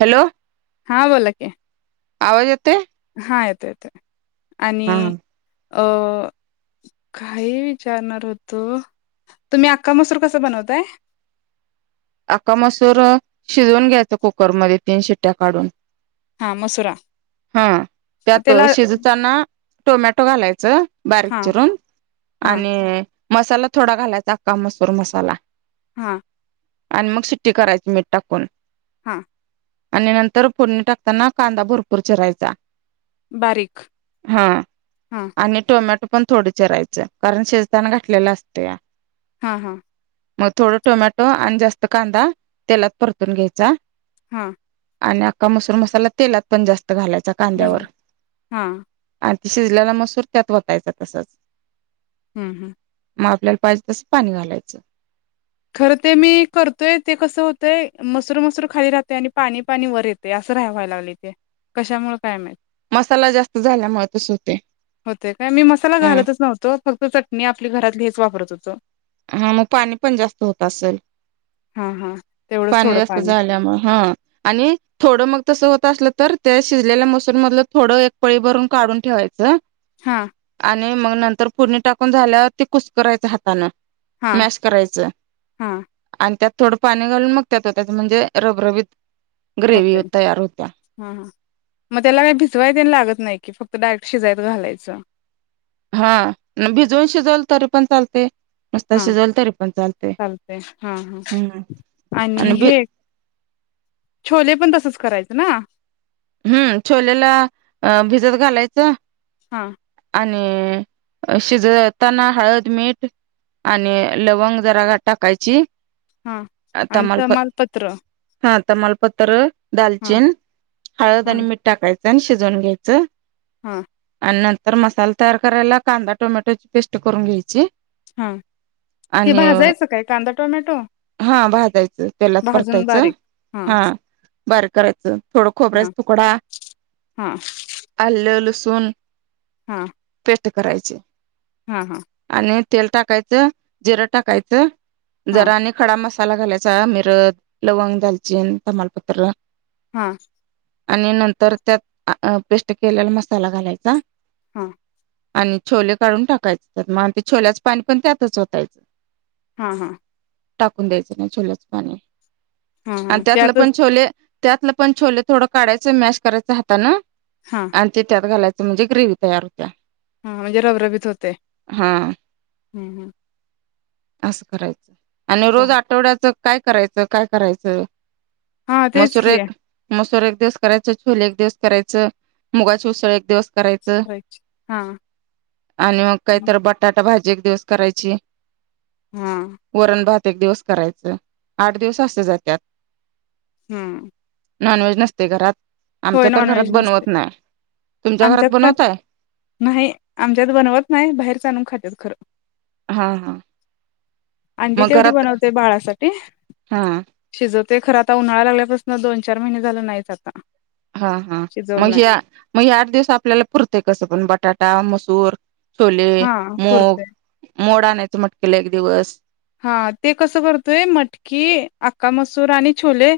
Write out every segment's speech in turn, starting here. Hello हा बोला की आवाज येतोय हायेत आणि हा अं काही विचारणार हुतो. तुमी आक्का मसूर कस बनवताय. आक्का मसूर अ शिजून घ्यायच कुकरमदे तीन शिट्ट्या काडुन हा मसुरा हा त्यात त्याला शिजताना टोमॅटो घालाय चं बारीक हा चिरून हा आणि मसाला थोडा घालायच आक्का मसूर मसाला. हा आण मग शीट्टी करायची मीट टाकून हा आणि नंतर फुडणी टाकताना कांदा भरपूर चिरायचा बारीक ह हा आणि टोमॅटो पण थोड चिरायचं कारण शिजताना घाटलेलं असतया हा हा म थोडं टोमॅटो आणि जास्त कांदा तेलात परतून घ्यायचा. हं आणि अख्का मसुर मसाला तेलात पण जास्त घालायचा कांद्यावर घालून हा शिजल्येला मसूर त्यात वतायच तसच हम्म हम्म म आपल्याला पाइजे तसं पाणी घालायचं. खरं ते मी करतोय ते कसं हुतंय मसुर मसुर खाली राहतय आणि पाणी पाणी वर येतेय राहावाय लागलय ते कशामुळ काय माहित मसाला जास्त झाल्यामुळ तस हुतय हुतेय काय मी मसाला घालतच नव्हतो फक्त चटणी आपली घरातली हेच वापरत हुतो. हा म पाणी पण जास्त होत असल. हा हा तेवढंच पाणी थोडं जास्त जाल्यामुळ हा आणि थोडं मग तस हो तसलं तर ते शिजलेल्या मसूर मदलं थोडं एक पळी भरून काडुन ठेवायचं. हा मूंग मंग नंतर पूर्ण टांकूंन झाल्यावर ते कुसकरांयंचे हातानं हा मॅश करायचं हा आणि त्यांतं थोडं पाणी घालून मंग त्याचं त्यांत म्हणजे रबरबीत ग्रेवी होतंय तयार होत्या हा मंग त्यांला कायं सोयाबीन लागतं नाईकी फक्त डांयरेक्टं शिजायंत घालायचं हाअ भिजवून शिजवल तरी पणं चालतंय नुस्तां हा शिजवला तरी पणं चालतंय हा हा म्हम् आणि भिज छोले पणं तसंच करायचं नां? हम्मं छोलेला अ भिजत घालायचं हा आणि शिजवतांनां हळंद मीठ आणि लवंग जरा टांकांयची हा आणि तमाल तमालपत्र पत्र हा तमालपत्र हा दांलचीन हळंद हा आणि मीठ टाकायचं आणं शिजुन घ्यायचं हा आणि नंतर मसाला तयार करायला कांदा टोमॅटोची पेस्ट करून घ्यांयची हा ते भाजायचं कायं कांदा टोमॅटो हा भाजायचं तेलांत भाजून परतायचं बारीक हा बारिक करायचं थोडं खोरब हां हां आलं लसून हा ते करांयंचे हा हा तेल टांकायचं जिरं टांकायचं हा जरा आणि खडा मसाला. मसाला घालायचा मिर लवंग दालचीन तमालपत्र. हा आणि नंतर त्यांत पेस्ट केलेला मसाला घालायंचा. हा आणि छोले काढूंन टांकायचे त्यांत मंग ते छोल्याचं पाणी पणं त्यांतच ओतायचं. हा हा टांकून द्यायचं नाही छोल्याच पाणी हा आणि हा त्यातलं पणं त्यातच छोले त्यातलं. त्यांतले पणं छोले थोडं काढायचं मॅश करायचं हातानं हा आणि ते त्यांत घालायचं म्हणजे ग्रेव्ही तयार होत. हां म्हणजे रबरबीत होतें हा असं करायचं आणि रोज हम्म आठवड्याचं कायं करायचं कायं करायचं. हा मंग तेच की सुरेक मंग सुरेक. एक दिवस करायचं छोले एक दिवस करायचं मुंगांची उसळ एक दिवस. करायचं करायची हा आणि मंग काहीत बटाटा भाजी. दिवस करांयंची. हम्म प्रत्येंक दिवस करायचं आंठ दिवस असे जांतांत. हम्म नॉनव्हेज नंसते घरांत.. होयं नॉन व्हेज नसते. तुमच्या घरात आमच्यांत बनवताय नाहीं आमच्यांत बनवंत नाहीं बाहेरुनच आंणून खातांत खरं.. हा हा अंडी मग तेवढीं घरात बनंवते बाळांसाठी हा शिजतं. ते खरं आतां उन्हांळा लागल्यापासून दोन चार महिने झांले नाहींच आतां हा हा मंग हे मंग आंठ दिवस आपल्यांलां पुरतं कसं पणं बटाटा मसूर.. छोले हा मुंग पुरतय मोड आणायचं मंटकीलां एक दिवस. हा ते कसं करतोयं मंटकी आका मसूर आणि छोले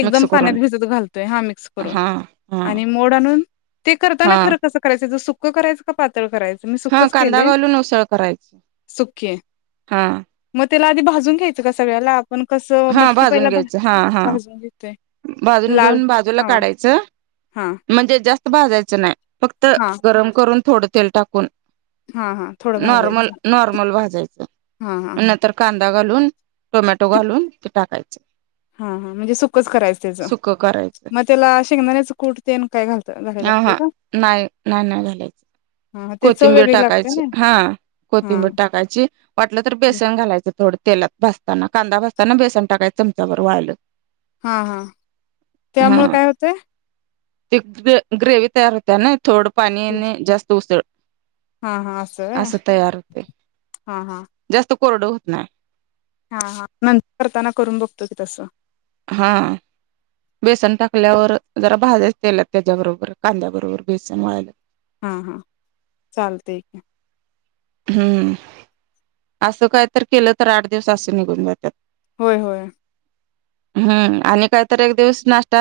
एकदम मिक्स पाण्यात करून भिजत घालतोय हा मिक्स करून हा हा आणि मोड आणून ते हा करताना खरं कसं करायचं ज सुकं करायचं का पातळ करायचं. मी हा सुखच कांदा केलं घालून उसळ करायची सुखी. हा मग त्याला आधी भाजून घ्यायचं का सगळ्याला आपण कसं हा मटकी भाजून पहिला घ्यायचं हा हा भाजून घेतोय. भाजून लाल घेऊन बाजूला हा काढायचं हा म्हणजे जास्त भाजायचं नाही. फक्त हा गरम करून थोडं तेल टाकून हा हा थोडं नॉर्मल भाजायचं नॉर्मल भज हा हा नंतर कांदा घालून टोमॅटो घालून ते टाकायचे. [unintelligible] हा हा म्हणजे सुखच करायचं त्याचं करायचं मग त्याला शेंगदाण्या च कुठते काय घालत. हा हा नाही नाही नाही घालायचं. हा ते चव कोथिंबीर वेगळी लागते टाकायची ना हा हा कोथिंबीर टाकायची वाटलं तर बेसन घालायचं. थोडं तेलात भासताना कांदा भासताना बेसन टाकाय चमचा भर वाळलं. हा हा तत्यामुळे हा काय होतंय. ते ग ग्रेवी तयार होते ना थोडं पाणी जास्त उसळ. हा हा व्हय असं तयार होते हा हा जास्त कोरडं होत ना. हा हा नंतर करताना करून बघतो की तस हा बेसन टाकल्यावर जरा भाज्याच तेलत त्याच्याबरोबर कांद्या बरोबर बेसन वयला हा हा चाल ठीक आहे. हम्म असं काय तर केलं तर आठ दिवस असे निघून जातात. होय होय हम्म आणि काहीत एक दिवस नाश्ता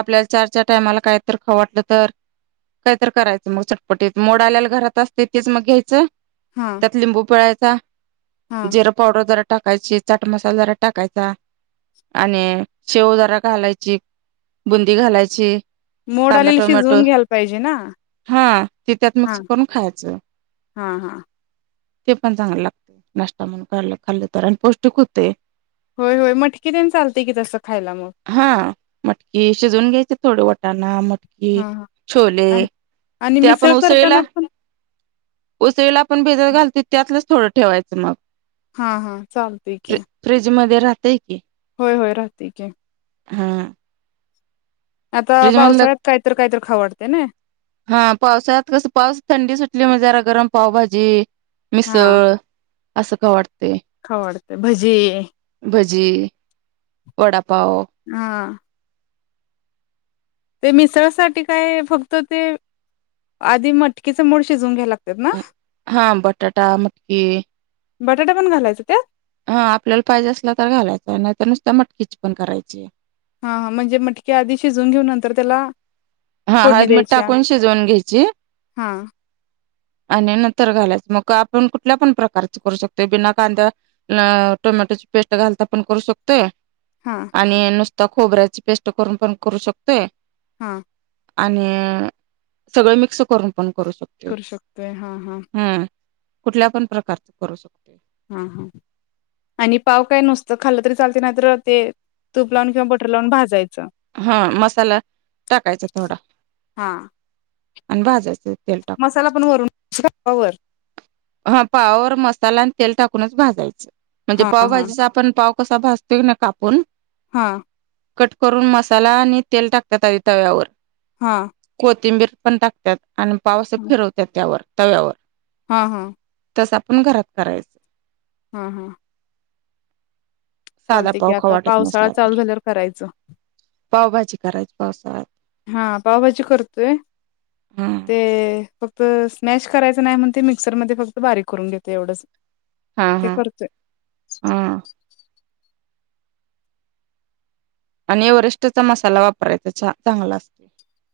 आपल्याला चार चार टायमाला काहीत खाऊ वाटल तर काही तर करायचं मग चटपटीत मोड आल्याला घरात असते तेीच मग घ्यायचं हा त्यात लिंबू पिळायचा हा जिरा पावडर जरा टाकायची चाट मसालदरा टाकायचा आणि शेवदराा घालायची बुंदी घालायची मोड कांदा आलेली टोमॅटो शिजवून घ्यायला पाहिजे ना हा ते त्यात हा मिकस करून खायचं हा हा ते पण चांगलं लागते नाष्ट्ा म्हणून क खाल्लं तर आणि पौष्टिक होते होय होय मटकी तेन चालतंय की तसं खायला मग हा मटकी शिजून घ्यायचे थोडे वाट टाणा मटकी हा हा छोले आणि आणि ते आपण मिसळ उसळेला करताना पण घालतो त्यातलंच थोडं ठेवायचं मग हा हा चालतय क राहते आहे की होय होय राहते ग हा आता फ्रीज मधलं पावसाळ्यात काहीत काहीत खवडते ना हा पावसात कसं पावस थंडी सुटली म्हज जरा गरम पावभाजी मिसळ असं का वाटते ख वाडते भजी भजी वडा हा ते मिसळसाठी काय फक्त ते आधी मटकीचे मूड शिजून घ्याला लात हा बटाटा मटकी बटाटा पण घालायच त्यात हा आपल्याला पाहिजे असला तर घालायचं नाहीतर नुसत मटकीच पण करायची हा म्हणजे मटके आधी शिजवून घेऊन नंतर त्याला हा फोडणी हळद मि द्यायची टाकून शिजवून घ्यायची हा आणि नंतर घालायचं मग आपण कुठल्या पण प्रकारच करू शकतो बिना कांदा्या टोमॅटो पेट घाल तर पण करू शकतोय हा आणि नुसता खोबऱ्याची पेस्ट करून पण करू शकतोय हा आणि सगळं मिक्स करून पण करू शकतो करू शकतोय हा हा हम्म.. कुठल्या पण प्रकारच करू शकतोय. हा- हा आणि पाव काय नुसतं खाल्ल तरी चालते नाही तर ते तूप लावून किंवा बटर लावून भाजायचं हा मसाला टाकायचा थोडा हा आणि भाजायच मसाला पण वरून- वर हा पावावर मसाला आणि तेल टाकूनच भाजायचं म्हणजे हा हा पावभजीच आपण पाव कसा भासतोय ना कापून हा कट करून मसाला आणि तेल टाकत्यात आधी तव्यावर हा कोथिंबीर पण टाकत्यात आणि पाव अस फिरवत्यात त्यावर तव्यावर हां हां तस आपण घरात करायचं हा-हा साधा पाव खाऊ आता वाटत पावसाळा नसला चालू तरी झाल्यावर करायचं. पावभाजी करायच पावसाळ्यात हा पावभाजी करतोय हम्म ते फक्त तर स्मॅश करायचं नाही म्हणून ते मिक्सरमध्ये फक्त बारीक करून घेतोय एवढंच हा- ते हा- करतोय हा... आणि एवरेष्टचा मसाला वापरायचा छा- चांगला अस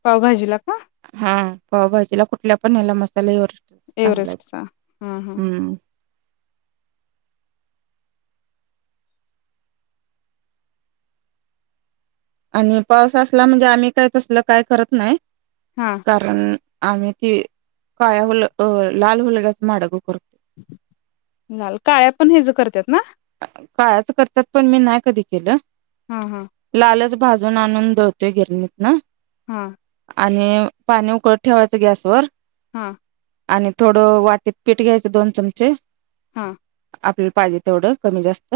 पावभाजीला का हा पावभाजीला कुठल्या पण हेला मसा चुलीवरचा चांगला आहे एव्हरेस्टचा हा [unintelligible] हा हम्म.. आणि पाऊस असला म्हणजे आम्ही काय तसल काय करत नाही हा कारण आम्ही ती काळ्या- हुल- अ लाल हुलग्याचे माडगं कर लाल -काळ्या पण हेज करतात ना? काळ्याच करतात पण मी नाही कधी केलं हा -हा लालच भाजून आणून दळतोय गिरणीतन हा आणि पाणी उकळत ठेवायचं गॅसवर हा आणि थोडं वाटीत पीठ घ्यायचं दोन चमचे हा आपल्याला पाहिजे तेवढं कमी जास्त..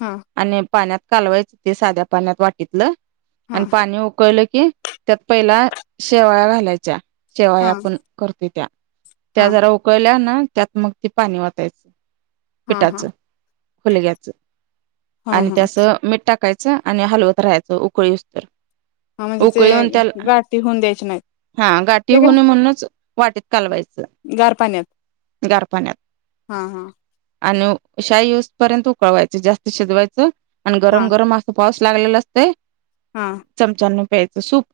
हा आणि पाण्यात कालवायचं ते साध्या पाण्यात वाटीतलं आणि हा हा पाणी उकळलं की त्यात पहिला शेवाळ्या घालायच्या शेवाळ्या हा आपण करतोय त्या हा जरा उकळल्या ना त्यात मग ते पाणी वतायचं - हा पिठाचं -खुलग्याचं हा आणि त्या हा असं मीठ टाकायचं आणि हलवत राहायचं उकळी येउसतर हा म्हणजे ते गाठी होन द्यायच्या नाहीत? हा गाठी ते होऊ नये म्हणूनच वाटीत काय गार पाण्यात कालवायचं गार पाण्यात हा- हा आणि शाई येऊस पर्यंत उकळवायच जास्त शिजवायचं आणि हा गरम -गरम असं पाऊस लागलेलं असतय हा चमच्यान प्यायचं सूप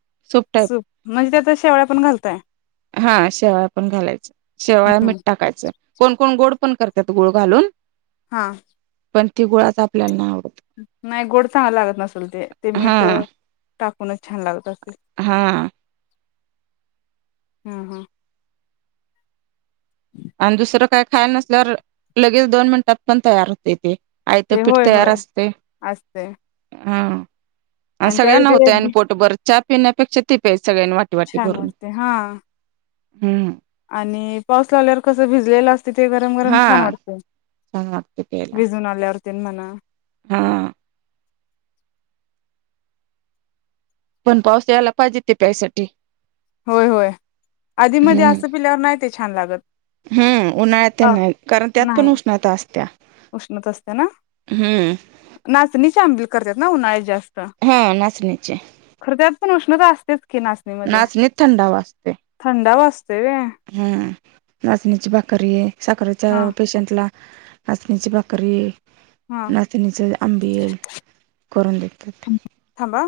सूप म्हणजे त्यात शेवळ्या पण घालताय? हा शेवाळ्या पण घालायचं शेवाळ मीठ टाकायचं कोण- कोण गोड पण करतात गुळ घालून हा पण ती गुळाच आपल्याला नाय आवडत नाही गोड चांगलं लागत नसल ते ते मीठ हा टाकूनच छान लागत असेल अस हा हम् हम आणि दुसरं काही खायला नसल्यावर लगेच दोन मिनिटात पण तयार होते आयत ते पीठ होय तयार होय असते असते हा आणि त्यावेळी सगळ्यांना ते होतय आणि बी पोटभर चहा पिण्यापेक्षा ते प्यायचं सगळ्यांनी वाटी वाटी छान करून वाटते हा हम्म आणि पाऊस लावल्यावर कसं भिजलेलं असते ते गरम गरम हा छान वाटते छान वाटतं प्यायला भिजल्यावर तीन म्हणा हा पण पाऊस यायला पाहिजे ते प्यायसाठी होय होय आधी मध्ये हम्म असं पिल्यावर नाही ते छान लागत हम्म उन्हाळ्यात तर नाही कारण त्यात पण उष्णता असत्या उष्णत असते ना हम्म नाचणीचे आंबल करतात ना उन्हाळ्यात जास्त हा नाचणीचे खरं त्यात पण उष्णता असतेच की नाचणीमध्ये थंडावा असते थंडा असत हम्म नाचणीची भाकरी आहे साखरेच्या हा पेशंटला नचणीची भाकरी हा नाचणीचे आंबिय करून देतात थांबा